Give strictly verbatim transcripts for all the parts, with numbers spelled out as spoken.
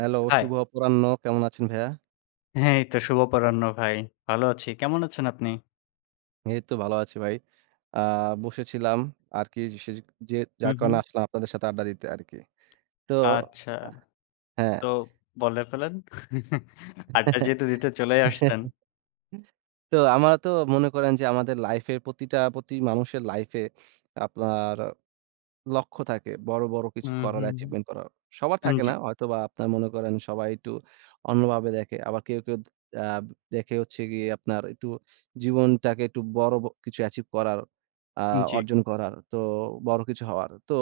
Hello hi. শুভ অপরাহ্ন। কেমন আছেন ভাইয়া? হ্যাঁ, এই তো শুভ অপরাহ্ন ভাই। ভালো আছি। কেমন আছেন আপনি? এইতো ভালো আছি ভাই। আ বসেছিলাম আরকি সে যে যার হুম, কারণে হুম। আসলাম আপনাদের সাথে আড্ডা দিতে আরকি। তো আচ্ছা। হ্যাঁ। তো বলে ফেলেন। আড্ডা যেহেতু দিতে চলেই আসছেন। তো আমার তো মনে করেন যে আমাদের লাইফে প্রতিটা প্রতি মানুষের লাইফে আপনার লক্ষ্য থাকে বড়, বড় কিছু হুম, করার, হুম, অ্যাচিভমেন্ট হুম। করার। সবার থাকে জি। না। হয়তোবা আপনারা মনে করেন সবাই একটু অন্যভাবে দেখে। আবার কেউ, কেউ আ দেখে হচ্ছে গিয়ে আপনার একটু জীবনটাকে একটু বড় কিছু অ্যাচিভ করার আ জি। অর্জন করার তো বড় কিছু হওয়ার। তো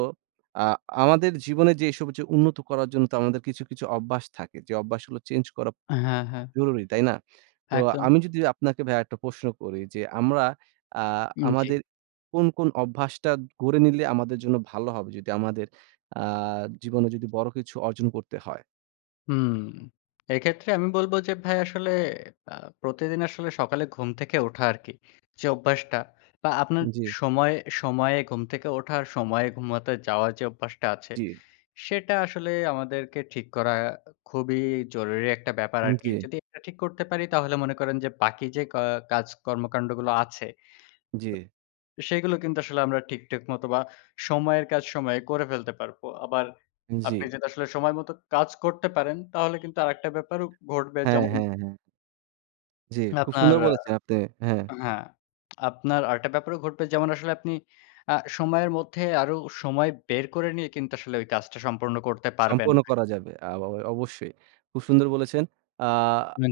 আ আমাদের জীবনে যেসব হচ্ছে উন্নত করার জন্য তো আমাদের কিছু, কিছু অভ্যাস থাকে। যে অভ্যাসগুলো চেঞ্জ করা হ্যাঁ, হ্যাঁ। জরুরি, তাই না? তো একদম। আমি যদি আপনাকে ভাইয়া একটা প্রশ্ন করি যে আমরা আ জি। আমাদের কোন, কোন অভ্যাসটা গড়ে নিলে আমাদের জন্য ভালো হবে যদি আমাদের আ জীবনে যদি বড় কিছু অর্জন করতে হয়। হুম, এক্ষেত্রে আমি বলব যে ভাই আসলে এ্যাঁ প্রতিদিন আসলে সকালে ঘুম থেকে ওঠা আরকি। যে অভ্যাসটা বা আপনার জ্বী। সময়ে, সময়ে, ঘুম থেকে ওঠার সময়ে ঘুমাতে যাওয়ার যে অভ্যাসটা আছে, জি। সেটা আসলে আমাদেরকে ঠিক করা খুবই জরুরি একটা ব্যাপার হুম, আরকি। জ্বী। যদি এটা ঠিক করতে পারি তাহলে মনে করেন যে বাকি যে ক কাজ কর্মকান্ডগুলো আছে, জী। সেগুলো কিন্তু আসলে আমরা ঠিক-ঠাক মতো বা সময়ের কাজ সময়ে করে ফেলতে পারবো। আবার জ্বি। আপনি যদি আসলে সময় মতো কাজ করতে পারেন, তাহলে কিন্তু আরেকটা ব্যাপারও ঘটবে হ্যাঁ, যেমন হ্যাঁ, হ্যাঁ। জ্বি, খুব আপনার সুন্দর আ বলেছেন আপনি। হ্যাঁ। এ্যাঁ হ্যাঁ। আপনার আরেকটা ব্যাপারও ঘটবে যেমন, আসলে আপনি এ্যাঁ সময়ের মধ্যে আরও সময় বের করে নিয়ে কিন্তু আসলে ওই কাজটা সম্পূর্ণ করতে পারবেন না সম্পন্ন ভাই। করা যাবে। আবা অবশ্যই। খুব সুন্দর বলেছেন, আ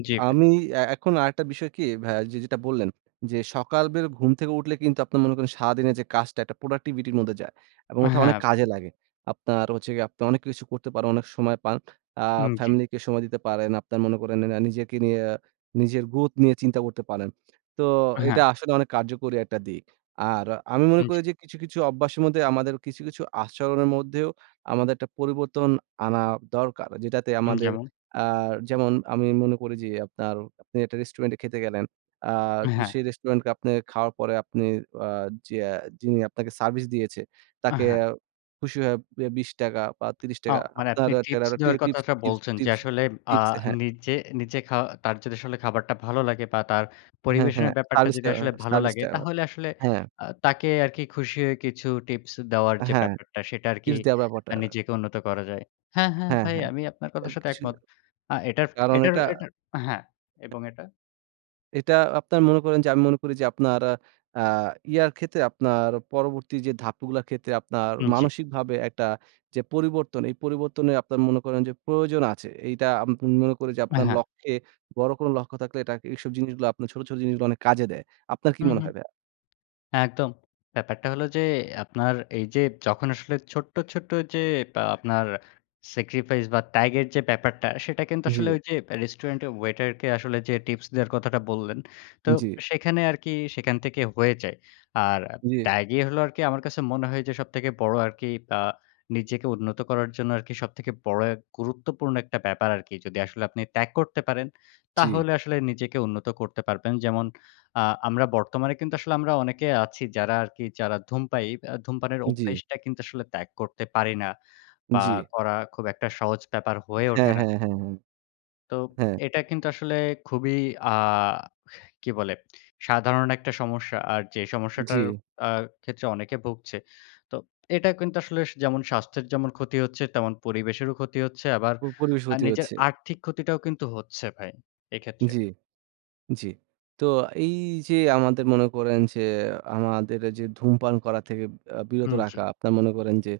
জ্বি ভাই। আমি এ্যাঁ এখন আরেকটা বিষয় কি ভাইয়া যে যেটা বললেন, যে সকালবের ঘুম থেকে উঠলে কিন্তু আপনার মনে করেন সারাদিনের যে কাজটা একটা প্রোডাক্টিভিটির মধ্যে যায়। এবং ওঠা অনেক হ্যাঁ ভাই। কাজে লাগে। আপনার হচ্ছে গিয়ে আপনার অনেক কিছু করতে পারেন, অনেক সময় পান। আ হু, জ্বী। ফ্যামিলি কে সময় দিতে পারেন, আপনার মনে করেন না নিজেকে নিয়ে, নিজের গ্রথ নিয়ে চিন্তা করতে পারেন। তো এটা হ্যাঁ। আসলে অনেক কার্যকরী একটা দিক। আর আমি মনে উ জি। করি যে কিছু, কিছু, অব্বাশের মদ্দে আমাদের কিছু, কিছু, আচরণের মধ্যেও আমাদের একটা পরিবর্তন আনা দরকার। যেটাতে হু, আমাদের যেমন? আ যেমন আমি মনে করি যে আপনার আপনি একটা রেস্টুরেন্টে খেতে গেলেন, আ হ্যাঁ। সেই রেস্টুরেন্টকে আপনে খাওয়ার পরে আপনি আ যেয়া যিনি আপনাকে সার্ভিস দিয়েছে, আ তাকে হ্যাঁ। খুশি হয়ে বে বিশ টাকা বা ত্রিশ টাকা এ্যাঁও মানে আপনার আপনি টিপস টেরারর টি দেওয়ার টিপস কথাটা টিপস বলছেন, যে টিপস আসলে আ টিপস হ্যাঁ। নিজে নিজে, খাওয়া তার যদি আসলে খাবারটা ভালো লাগে বা তার হ্যাঁ, পরিবেশনের হ্যাঁ ব্যাপারটা সার্ভিস যদি টা আসলে ভালো সার্ভিস লাগে টা তাহলে আসলে হ্যাঁ। আ তাকে আর কি খুশি হয়ে কিছু টিপস দেওয়ার যে হ্যাঁ, ব্যাপারটা সেটা আরকি টিপস দেওয়ার ব্যাপারটা। নিজেকে উন্নত করা যায়। হ্যাঁ, হ্যাঁ হ্যাঁ, ভাই হ্যাঁ আমি আপনার কথার এটা সাথে কিছু না। একমত। আ এটার কারণ এটার এটা এটার হ্যাঁ এবং এটা এটা আপনার মনে করেন যে আমি মনে করি যে আপনার আ ইয়ার ক্ষেত্রে, আপনার পরবর্তী যে ধাপগুলার ক্ষেত্রে আপনার উ জ্বী। মানসিকভাবে একটা যে পরিবর্তন। এই পরিবর্তনে আপনার মনে করেন যে প্রয়োজন আছে। এইটা আমি মনে করি যে অ্যা আপনার হ্যাঁ। লক্ষ্যে, বড় কোন লক্ষ্য থাকলে এটা এইসব জিনিসগুলা ছোট, ছোট জিনিসগুলা অনেক কাজে দেয়। আপনার কি হু, মনে হু। হয় ভাইয়া? একদম। ব্যাপারটা হলো যে আপনার এই যে যখন আসলে ছোট্ট, ছোট্ট যে আপনার স্যাক্রিফাইস, বা ত্যাগের যে ব্যাপারটা। সেটা কিন্তু আসলে জ্বী। ওই যে রেস্টুরেন্টে ওয়েটার কে আসলে যে টিপস দেয়ার কথাটা বললেন, তো জ্বী। সেখানে আরকি সেখান থেকে হয়ে যায়। আর জ্বী। ত্যাগই হলো আরকি আমার কাছে মনে হয় যে সবথেকে বড় আরকি। আ নিজেকে উন্নত করার জন্য আরকি সবথেকে বড় গুরুত্বপূর্ণ একটা ব্যাপার আরকি। যদি আসলে আপনি ত্যাগ করতে পারেন, জ্বী। তাহলে আসলে নিজেকে উন্নত করতে পারবেন। যেমন আ আমরা বর্তমানে কিন্তু আসলে আমরা অনেকে আছি যারা আরকি যারা ধূম পায়ী আ ধূমপানের জ্বী। অভ্যেসটা কিন্তু আসলে ত্যাগ করতে পারি না। বা জ্বী। করা খুব একটা সহজ ব্যাপার হয়ে ওঠে হ্যাঁ, না। হ্যাঁ, হ্যাঁ, হ্যাঁ। তো হ্যাঁ। এটা কিন্তু আসলে খুবই আ কি বলে সাধারণ একটা সমস্যা। আর যে সমস্যাটার জ্বী। আ ক্ষেত্রে অনেকে ভুগছে। তো এটা কিন্তু আসলে যেমন স্বাস্থ্যের যেমন ক্ষতি হচ্ছে, তেমন পরিবেশেরও ক্ষতি হচ্ছে। আবার পরিবেশের ক্ষতি নিজের হচ্ছে। আর্থিক ক্ষতিটাও কিন্তু হচ্ছে ভাই এক্ষেত্রে। জ্বী, জ্বী। তো এই যে আমাদের মনে করেন যে আমাদের যে ধূমপান করা থেকে আ বিরত হুম, জ্বী। রাখা। আপনার মনে করেন যে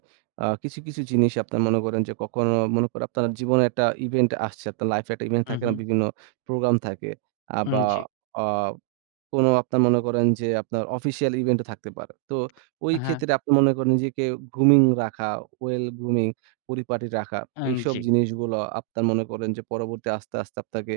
আ কিছু, কিছু জিনিস আপনার মনে করেন যে ককনো মনে করেন আপনার জীবনে একটা ইভেন্ট আসছে। আপনার লাইফ এ একটা ইভেন্ট হু, থাকে না? হু। বিভিন্ন প্রোগ্রাম থাকে। আ হুম, বা জ্বী। আ কোন আপনার মনে করেন যে আপনার অফিসিয়াল ইভেন্টও থাকতে পারে। তো ওই আ হ্যাঁ। ক্ষেত্রে আপনি মনে করেন নিজেকে গ্রুমিং রাখা, ওয়েল গ্রুমিং, পরিপাটি রাখা। অ্যা এইসব জ্বী। জিনিসগুলো আপনার মনে করেন যে, পরবর্তী আস্তে, আস্তে আপনাকে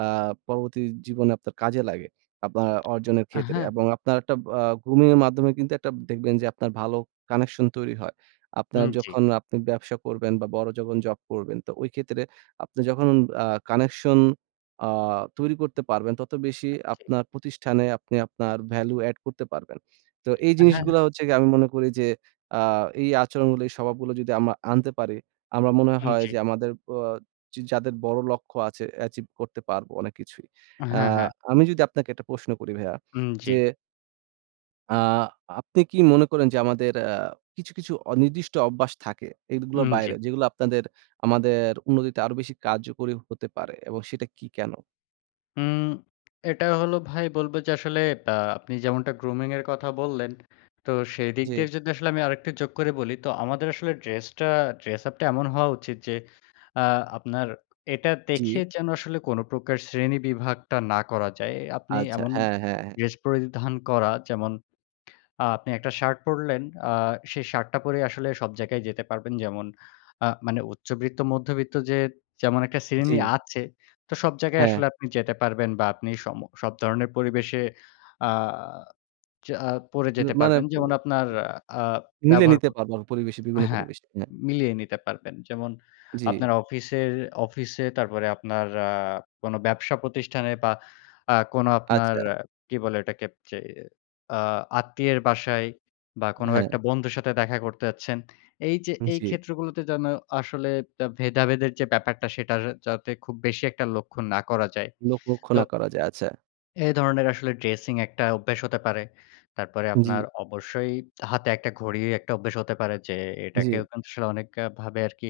আ পরবর্তী জীবনে আপনার কাজে লাগে। আপনার অর্জনের আ ক্ষেত্রে হ্যাঁ। এবং আপনার একটা আ গ্রুমিং এর মাধ্যমে কিন্তু একটা দেখবেন যে আপনার ভালো কানেকশন তৈরি হয়। আপনার উম জ্বী। যখন আপনি ব্যবসা করবেন, বা বড় যখন জব করবেন। তো ওই ক্ষেত্রে আপনি যখন আ কানেকশন আ তৈরি করতে পারবেন তত বেশি আ জ্বী। আপনার প্রতিষ্ঠানে আপনি আপনার ভ্যালু এড করতে পারবেন। তো এই হ্যাঁ, হ্যাঁ। জিনিসগুলা হচ্ছে গিয়ে আমি মনে করি যে আ এই আচরণগুলো এই স্বভাবগুলো যদি আমরা আনতে পারি, আমার মনে উম হয় জ্বী। যে আমাদের অ যাদের বড় লক্ষ্য আছে অ্যাচিভ করতে পারবো অনেক কিছুই। হ্যাঁ, হ্যাঁ। আমি যদি আপনাকে একটা প্রশ্ন করি ভাইয়া উম জ্বী। যে আ আপনি কি মনে করেন যে আমাদের অ্যা কিছু, কিছু অনির্দিষ্ট অভ্যাস থাকে, এদগুলার উম জি। বাইরে, যেগুলা আপনাদের আমাদের উন্নতিতে আরো বেশি কার্যকরী হতে পারে? এবং সেটা কি? কেন? উম এটা হলো ভাই বলবো যে আসলে ব্যা আপনি যেমনটা grooming এর কথা বললেন, তো সেইদিক দিয়ে জি। জন্য আসলে আমি আরেকটা যোগ করে বলি। তো আমাদের আসলে ড্রেসটা ড্রেস-আপটা এমন হওয়া উচিত যে আ আপনার এটা দেখে জি। যেন আসলে কোনো প্রকার শ্রেণী বিভাগটা না করা যায়। এ আপনি আচ্ছা। এমন হ্যাঁ, হ্যাঁ, হ্যাঁ। ড্রেস পরিধান করা, যেমন আ আপনি একটা শার্ট পরলেন, আ সেই শার্টটা পরেই আসলে সব জায়গায় যেতে পারবেন। যেমন আ মানে উচ্চব্রিত্ত, মধ্যবিত্ত যে যেমন একটা শ্রেণী জি। আছে, তো সব জায়গায় হ্যাঁ। আসলে আপনি যেটে পারবেন বা আপনি সম সব ধরনের পরিবেশে আ যা পড়ে ইয়ে যেতে মানে পারবেন। প যেমন আপনার প আ আ মিলে ব্যবহার ক নিতে পারবে পরিবেশে আ বিভিন্ন হ্যাঁ। পরিবেশে। হ্যাঁ। মিলিয়ে নিতে পারবেন। যেমন জি। আপনার অফিসের অফিসে, তারপরে আপনার আ কোনো ব্যবসা প্রতিষ্ঠানে বা আ কোনো আপনার আচ্ছা। অ্যা কি বলে ওটাকে? যে আ আত্মীয়ের বাসায় বা অ্যা কোনো হ্যাঁ। একটা বন্ধুর সাথে দেখা করতে আচ্ছেন। এইযে জি। এইক্ষেত্রগুলোতে যেন আসলে তা ভেদাভেদের যে ব্যাপারটা, সেটার যাতে খুব বেশি একটা লক্ষণ না করা যায়। লোক লক্ষ তো না করা যায়। আচ্ছা। এ ধরনের আসলে ড্রেসিং একটা অভ্যাস হতে পারে। তারপরে আপনার জি। অবশ্যই হাতে একটা ঘড়ি একটা অভ্যাস হতে পারে যে এটাকেও জি। কিন্তু আসলে অনেকভাবে আরকি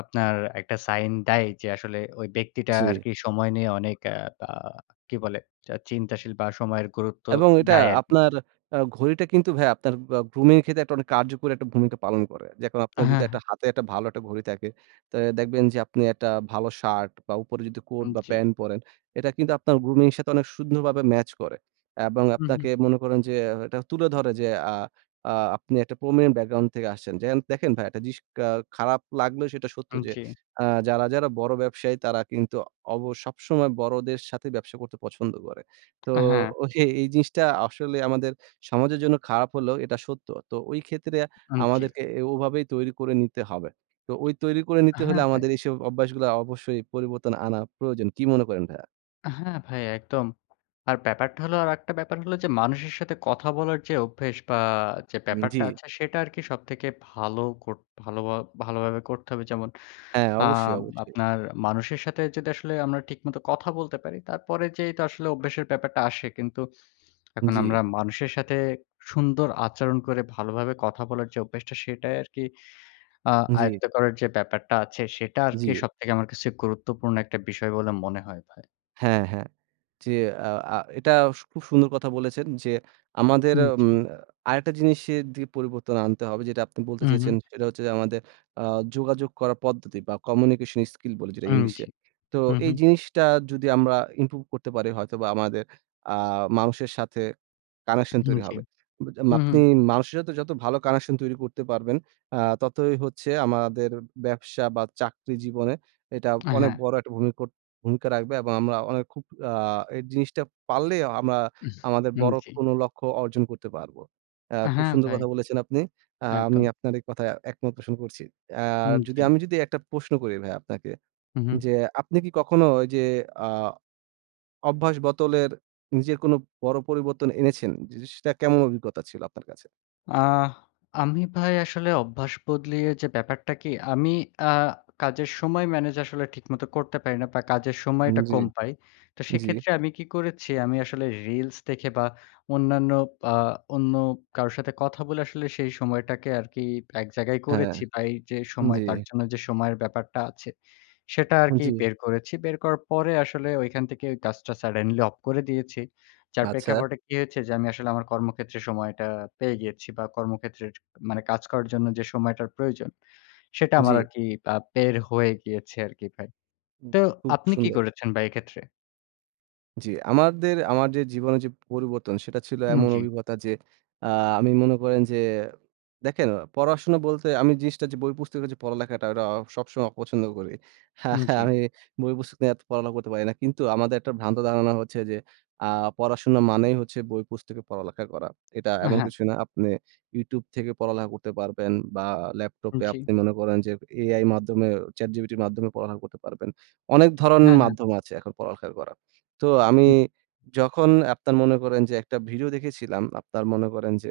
আপনার একটা সাইন দেয়, যে আসলে ওই ব্যক্তিটা জি। আরকি সময় নিয়ে অনেক আ বা কি বলে চিন্তাশীল বা সময়ের গুরুত্ব এবং এটা দেয় আরকি। আপনার আ ঘড়িটা কিন্তু ভাই আপনার গ্রুমিং এর ক্ষেত্রে কার্যকরী ভূমিকা পালন করে। যে আপনার হ্যাঁ, যদি হ্যাঁ। হাতে একটা ভালো একটা ঘড়ি থাকে তা দেখবেন যে আপনি একটা ভালো শার্ট বা উপরে যদি কোট হুম, বা জি। প্যান্ট পরেন, এটা কিন্তু আপনার গ্রুমিং এর সাথে অনেক সুন্দরভাবে ম্যাচ করে। এবং হুম, হুম। আপনাকে মনে করেন যে এটা তুলে ধরে যে আ আ আপনি একটা প্রমিনেন্ট ব্যাকগ্রাউন্ড থেকে আসছেন। দেখেন ভাই খারাপ লাগলে সেটা সত্য হুম, যে জি। আ যারা, যারা বড় ব্যবসায়ী তারা কিন্তু সবসময় বড়দের সাথে ব্যবসা করতে পছন্দ করে। তো আ হ্যাঁ। এই জিনিসটা আসলে আমাদের সমাজের জন্য খারাপ হলেও এটা সত্য। তো ঐ ক্ষেত্রে হুম, জি। আমাদেরকে ওভাবেই তৈরি করে নিতে হবে। তো ঐ তৈরি করে নিতে হলে হ্যাঁ, ভাই। আমাদের এইসব অভ্যাসগুলো অবশ্যই পরিবর্তন আনা প্রয়োজন। কী মনে করেন ভাইয়া? হ্যাঁ, ভাই একদম। আর ব্যাপারটা হলো আরেকটা ব্যাপার হলো যে মানুষের সাথে কথা বলার যে অভ্যাস বা যে ব্যাপারটা জি। আছে সেটা আরকি সবথেকে ভালো করতে ভাল ভালোভাবে করতে হবে। যেমন হ্যাঁ। অবশ্যই, অবশ্যই। আপনার মানুষের সাথে যদি আসলে আমরা ঠিক মতো কথা বলতে পারি। তারপরে যে আসলে অভ্যাসের ব্যাপারটা আসে। কিন্তু এখন জি। আমরা মানুষের সাথে সুন্দর আচরণ করে ভালোভাবে কথা বলার যে অভ্যাসটা। সেটাই আরকি আ জি। আয়ত্ত করার যে ব্যাপারটা আছে সেটা আরকি জি। সবথেকে আমার কাছে গুরুত্বপূর্ণ একটা বিষয় বলে মনে হয় ভাই। হ্যাঁ, হ্যাঁ। জি, আ আ এটা সু খুব সুন্দর কথা বলেছেন যে আমাদের উম আচ্ছা। আরেকটা জিনিসের দি পরিবর্তন আনতে হবে যেটা আপনি বলতে উম চেয়েছেন হুম। সেটা হচ্ছে যে, আমাদের আ যোগাযোগ করার পদ্ধতি বা কমিউনিকেশন স্কিল বলি যেটা উম জি। ইংলিশে। তো হুম, হু। এই জিনিসটা যদি আমরা ইমপ্রুভ করতে পারি হয়তো বা আমাদের আ মানুষের সাথে কানেকশন হুম তৈরি জি। হবে। হুম, হুম। আপনি মানুষের সাথে যত ভালো কানেকশন তৈরি করতে পারবেন আ ততই হচ্ছে আমাদের ব্যবসা বা চাকরি জীবনে এটা আ অনেক হ্যাঁ। বড় একটা ভূমি কোট ভূমিকা রাখবে এবং আমরা অনেক খুব আ এই জিনিসটা পারলে আমরা আমাদের হুম, বড় জি। কোনো লক্ষ্য অর্জন করতে পারবো। অ্যা খুব হ্যাঁ, সুন্দর ভাই। কথা বলেছেন আপনি। আ আমি একদম। আপনার এই কথায় একমত প্রশন করছি। আর হুম, যদি জি। আমি যদি একটা প্রশ্ন করি ভাইয়া আপনাকে হুম, হুম। যে, আপনি কি কখনো ঐ যে আ অভ্যাস বোদলের নিজের কোনো বড় পরিবর্তন এনেছেন? জিনিসটা কেমন অভিজ্ঞতা ছিল আপনার কাছে? আ আমি ভাই আসলে অভ্যাস বদলিয়ে যে ব্যাপারটা কি আমি আ কাজের সময় ম্যানেজ আসলে ঠিকমতো করতে পারি না, বা কাজের হুম, সময়টা জি। কম পাই। তো জি। সেক্ষেত্রে আমি কি করেছি, আমি আসলে রিলস দেখে বা অন্যান্য আ অন্য কারোর সাথে কথা বলে আসলে সেই সময়টাকে আরকি এক জায়গায় হ্যাঁ, করেছি, বা এই যে সময় তার জি। জন্য যে সময়ের ব্যাপারটা আছে, সেটা আরকি জি। বের করেছি। বের করার পরে আসলে ঐখান থেকে কাজটা সাডেনলি অফ করে দিয়েছি। যার আচ্ছা। প্রেক্ষাপটে কি হয়েছে, যে আমি আসলে আমার কর্মক্ষেত্রে সময়টা পেয়ে গিয়েছি বা কর্মক্ষেত্রের, মানে কাজ করার জন্য যে সময়টার প্রয়োজন, সেটা আমার জি। আরকি আ বের হয়ে গিয়েছে আরকি ভাই। উ, তো খুব আপনি কি সুন্দর। করেছেন ভাই এক্ষেত্রে? জি, আমাদের আমার যে জীবনের যে পরিবর্তন, সেটা ছিল উম এমন জি। অভিগতা যে আ আমি মনে করেন যে দেখেন পড়াশোনা বলতে আমি জিনিসটা যে বই পুস্তক এর যে পড়ালেখাটা, এটা সবসময় অপছন্দ করি। উম জি। আমি বই পুস্তক নিয়ে এত পড়ালেখা করতে পারি না। কিন্তু আমাদের একটা ভ্রান্ত ধারণা হচ্ছে যে আ পড়াশোনা মানেই হচ্ছে বই পুস্তকে পড়ালেখা করা। এটা অ্যা এমন হ্যাঁ। কিছুই না। আপনে YouTube থেকে পড়ালেখা করতে পারবেন, বা উম ল্যাপটপে জি। আপনি মনে করেন যে AI মাধ্যমে ChatGPT -র মাধ্যমে পড়ালেখা করতে পারবেন। অনেক ধরণ হ্যাঁ, হ্যাঁ। মাধ্যম আছে এখন পড়ালেখা করা। তো আমি হু। যখন আপনার মনে করেন যে একটা ভিডিও দেখেছিলাম, আপনার মনে করেন যে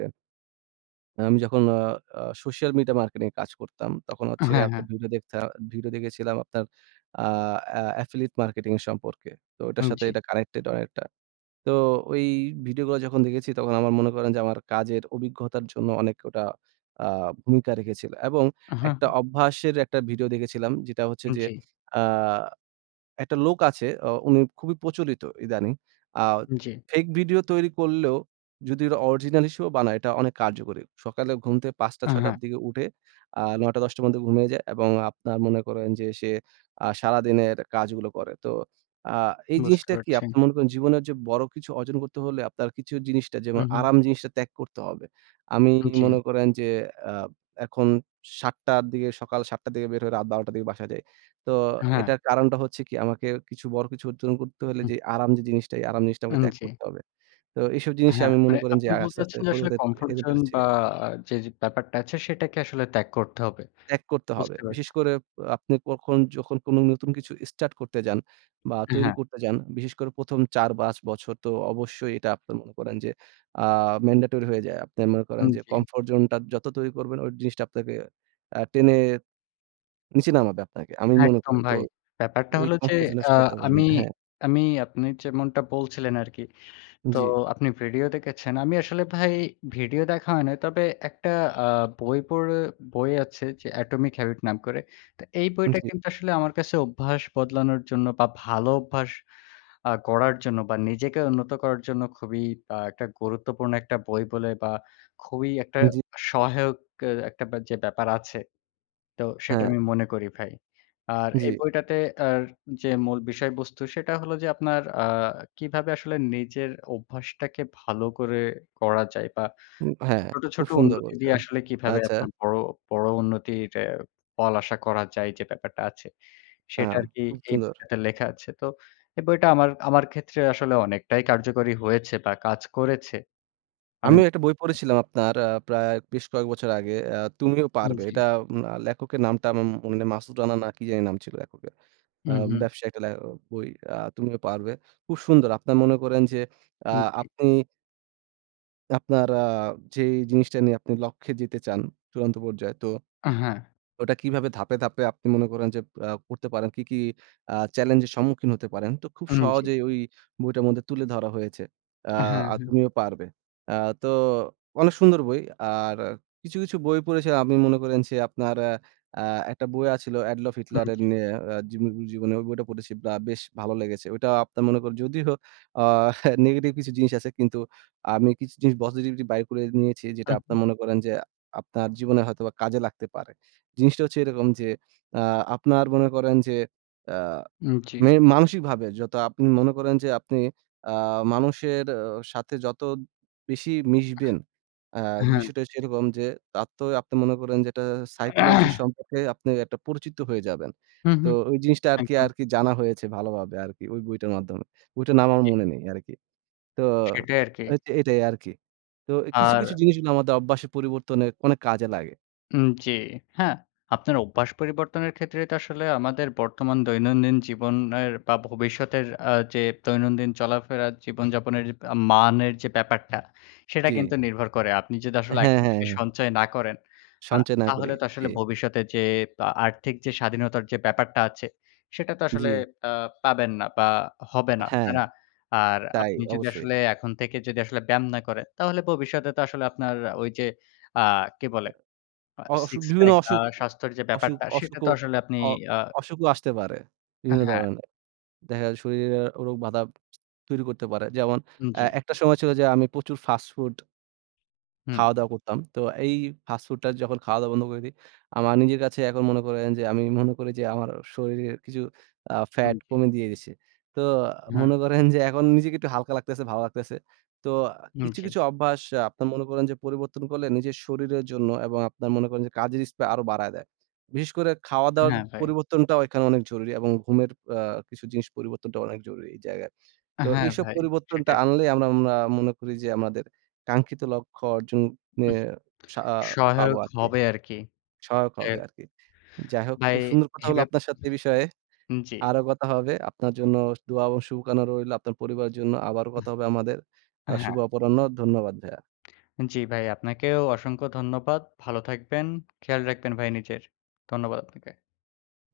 আমি যখন আ আ social media marketing এ কাজ করতাম তখন হচ্ছে গিয়ে হ্যাঁ, হ্যাঁ। আপনার ভিডিও দেখতা ভিডিও দেখেছিলাম আপনার আ অ্যা affiliate marketing এর সম্পর্কে। তো ওইটার উম সাথে জি। কানেক্টেড অনেকটা। তো ওই ভিডিওগুলো যখন দেখেছি, তখন আমার মনে করেন যে আমার কাজের অভিজ্ঞতার জন্য অনেক ওটা আ ভূমিকা রেখেছিল। এবং আ হু, হু। একটা অভ্যাসের একটা ভিডিও দেখেছিলাম যেটা হচ্ছে উম যে জি। আ একটা লোক আছে, অ উনি খুবই প্রচলিত ইদানিং। আ উম জি। ফেক ভিডিও তৈরি করলেও যদি ওর অরিজিনাল হিসেবেও বানায়, এটা অনেক কার্যকরী। সকালে ঘুমতে পাচটা আ ছয়টার হ্যাঁ। দিকে উঠে আ নয়টা দশটার মধ্যে ঘুমিয়ে যায় এবং আপনার মনে করেন যে সে আ সারাদিনের কাজগুলো করে। তো আ এই বুঝতে জিনিসটা কি? পারছি। আপনে মনে করেন জীবনের যে বড় কিছু অর্জন করতে হলে আপনার কিছু জিনিসটা হু, যেমন হু। আরাম জিনিসটা ত্যাগ করতে হবে। আমি জি। মনে করেন যে আ এখন সাতটার দিকে সকাল সাতটার দিকে বের হয়ে রাত বারোটার দিকে বাসায় যাই। তো হ্যাঁ। এটার কারণটা হচ্ছে কি? আমাকে কিছু বড় কিছু অজ্জন করতে হইলে হু। যে আরাম যে জিনিসটা, এই আরাম জিনিসটা আমাকে উম ত্যাগ জি। করতে হবে। তো এসব জিনিসে হ্যাঁ, আমি মানে মনে করেন যে আপনি আ বলতে আস্তে, আস্তে চাচ্ছেন যে পরি আসলে comfort [unintelligible] zone পেরেছি। বা যেয ব্যাপারটা আছে সেটাকে আসলে ত্যাগ করতে হবে। ত্যাগ করতে হবে। বুঝতে বিশেষ পারছি। করে অ্যা আপনি কখন যখন কোনো নতুন কিছু এস্টাট করতে যান, বা এ তৈরি হ্যাঁ। করতে যান, বিশেষ করে প্রথম চার, বাচ বছর তো অবশ্যই এটা আপনে মনে করেন যে আ mandatory হয়ে যায়। আপনে মনে করেন উম যে জি। comfort zone টা যত তৈরি করবেন, ওই জিনিসটা আপনাকে অ্যা টেনে নিচে নামাবে আপনাকে আমি মনে একদম করি। তো ভাই। ব্যাপারটা এই হলো যে কমফোর্ট জোনে অ্যা আমি [unintelligible] হ্যাঁ। আমি আপনি যেমনটা বলছিলেন আরকি। তো জি। আপনি ভিডিও দেখেছেন। আমি আসলে ভাই ভিডিও দেখা হয় নাই। তবে একটা আ বই পড়ে বই আছে যে Atomin Habit নাম করে। তা এই উম বইটা জি। কিন্তু আসলে আমার কাছে অভ্যাস বদলানোর জন্য বা ভালো অভ্যাস আ গড়ার জন্য বা নিজেকে উন্নত করার জন্য খুবই আ একটা গুরুত্বপূর্ণ একটা বই বলে বা খুবই একটা উম জি। সহায়ক এ একটা যে ব্যাপার আছে, তো সেটা হ্যাঁ। আমি মনে করি ভাই। আর এই জি। বইটাতে আর যে মূল বিষয়বস্তু সেটা হলো যে আপনার আ কিভাবে আসলে নিজের ওভ্যাসটাকে ভালো করে গড়া যায়, বা উম হ্যাঁ, ছোট, খুব ছোট সুন্দর উন্নতি বলছে। দিয়ে আসলে কিভাবে আচ্ছা। আপনার বড়, বড় উন্নতির অ্যা ফল আশা করা যায় যে ব্যাপারটা আছে, আ সেটা আরকি খুব এই সুন্দর। বইটাতে লেখা আছে। তো এই বইটা আমার আমার ক্ষেত্রে আসলে অনেকটাই কার্যকরী হয়েছে বা কাজ করেছে। আমি আমিও একটা বই পড়েছিলাম আপনার আ প্রায় বেশ কয়েক বছর আগে। অ্যা "তুমিও উম পারবে।" জি। এটা আ লেখকের নামটা আমার মনে নে মাসুদ রানা, না কি জানি নাম ছিল লেখকের। হু, অ্যা হু। ব্যবসায়ীর টালে বই আ তুমিও পারবে। খুব সুন্দর, আপনারা মনে করেন যে আ উম জি। আপনি আপনারা আ যে জিনিসটা নিয়ে আপনি লক্ষ্যে যেতে চান, চূড়ান্ত পর্যায়ে, তো আ হ্যাঁ। ওটা কিভাবে ধাপে, ধাপে আপনি মনে করেন যে আ পড়তে পারেন, কি, কি আ চ্যালেঞ্জের সম্মুখীন হতে পারেন, তো খুব উম জি। সহজেই ওই বইটার মধ্যে তুলে ধরা হয়েছে। আ হ্যাঁ, "আর হ্যাঁ। তুমিও পারবে"। আ তো অনেক সুন্দর বই। আর কিছু, কিছু বই পড়েছে, আপনি মনে করেন যে আপনার আ একটা বই আছিল এডলফ উম হিটলারের জি। নিয়ে আ জীব জীবনে, ওই বইটা পড়েছি বা বেশ ভালো লেগেছে। ওটা আপনার মনে করেন, যদিও আ নেগেটিভ কিছু জিনিস আছে, কিন্তু আমি কিছু জিনিস পজিটিভিটি বাইর করে নিয়েছি, যেটা হু, হু। আপনার মনে করেন যে আপনার জীবনে হয়তোবা কাজে লাগতে পারে। জিনিসটা হচ্ছে এরকম যে, আ আপনার মনে করেন যে আ উম জি। মেনে মানসিকভাবে যত আপনি মনে করেন যে আপনি আ মানুষের অ সাথে যত বেশি মিশবেন, আ হ্যাঁ। বিষয়টা সেরকম যে, তার তো আপনি মনে করেন যে এটা সাইকোলজি সম্পর্কে আপনি একটা পরিচিত হয়ে যাবেন। হুম, তো হুম। ওই জিনিসটা আরকি, একদম। আরকি জানা হয়েছে ভালোভাবে আরকি ওই বইটার মাধ্যমে। বইটার নাম আমার জি। মনে নেই আরকি। তো সেটাই আরকি। এতে এটাই আরকি। তো কিছু, আর কিছু জিনিসগুলো আমাদের অভ্যাস পরিবর্তনে অনেক কাজে লাগে। উম জি। হ্যাঁ, আপনার অভ্যাস পরিবর্তনের ক্ষেত্রে তো আসলে আমাদের বর্তমান দৈনন্দিন জীবনের বা ভবিষ্যতের আ যে দৈনন্দিন চলাফেরার জীবনযাপনের মানের যে ব্যাপারটা, সেটা জি। কিন্তু নির্ভর করে। আপনি যদি আসলে হ্যাঁ, এখন হ্যাঁ, থেকে হ্যাঁ। সঞ্চয় না করেন, আ সঞ্চয় না করি। তাহলে তো জি। আসলে ভবিষ্যতে যেয়ে আর্থিক যে স্বাধীনতার যে ব্যাপারটা আছে, সেটা তো আসলে জি। আ পাবেন না বা হবে না। হ্যাঁ। তাই না? আর তাই আপনি যদি অবশ্যই। আসলে এখন থেকে যদি আসলে ব্যায়াম না করেন, তাহলে ভবিষ্যতে তো আসলে আপনার ওই যে আ কি বলে? আ অ অসুখ সিক্স বিভিন্ন প্যাক বা অসুখ স্বাস্থ্যের যে অসুখ ব্যাপারটা, সেটা তো অসুখও আসলে আপনি অ আ অসুখও আসতে পারে আ বিভিন্ন হ্যাঁ। ধরনের। দেখা যায়, শরীরে রোগ বাদা তৈরি করতে পারে। যেমন, আ জি। একটা সময় ছিল যে, আমি প্রচুর ফাস্টফুড হু। খাওয়া-দাওয়া করতাম। তো এই ফাস্টফুড টা যখন খাওয়া-দাওয়া বন্ধ করে দিই, আমার নিজের কাছে এখন মনে করেন যে, আমি মনে করি যে আমার শরীরের কিছু আ হুম ফ্যাট জি। কমে দিয়ে গেছে। তো হ্যাঁ মনে করেন যে, এখন নিজেকে একটু হালকা লাগতেছে, ভালো লাগতেছে। তো আ হুম, কিছু, জি। কিছু অভ্যাস আ আপনার মনে করেন যে, পরিবর্তন করলে নিজের শরীরের জন্য এবং আপনার মনে করেন যে, কাজের স্পৃহা আরও বাড়ায় দেয়। বিশেষ করে খাওয়া-দাওয়ার হ্যাঁ, ভাই। পরিবর্তনটাও এখানে অনেক জরুরি এবং ঘুমের আ কিছু জিনিস পরিবর্তনটা অনেক জরুরি এই জায়গায়। তো হ্যাঁ, এইসব ভাই। পরিবর্তনটা সেটাই। আনলেই আমরা মনা মনে করি যে, আমাদের কাঙ্ক্ষিত লক্ষ্য অর্জন উহ ন্যায়ে সা পাবো সহায়ক আরকি। হবে আরকি। সহায়ক যাই হবে হোক। আরকি। যাই হোক, ভাই খুব সুন্দর কথা এ হলো বাপ আপনার সাথে। এই বিষয়ে হুম, জি। আরো কথা হবে। আপনার জন্য দোয়া এবং সুবকানা রইলো, আপনার পরিবারের জন্য। আবার উহ কথা হবে আমাদের। আ শুভ হ্যাঁ। অপরাহ্ন। ধন্যবাদ ভায়া। জি ভাই, আপনাকেও অসংখ্য ধন্যবাদ। ভালো থাকবেন। খেয়াল রাখবেন ভাই, নিজের। ধন্যবাদ আপনাকে।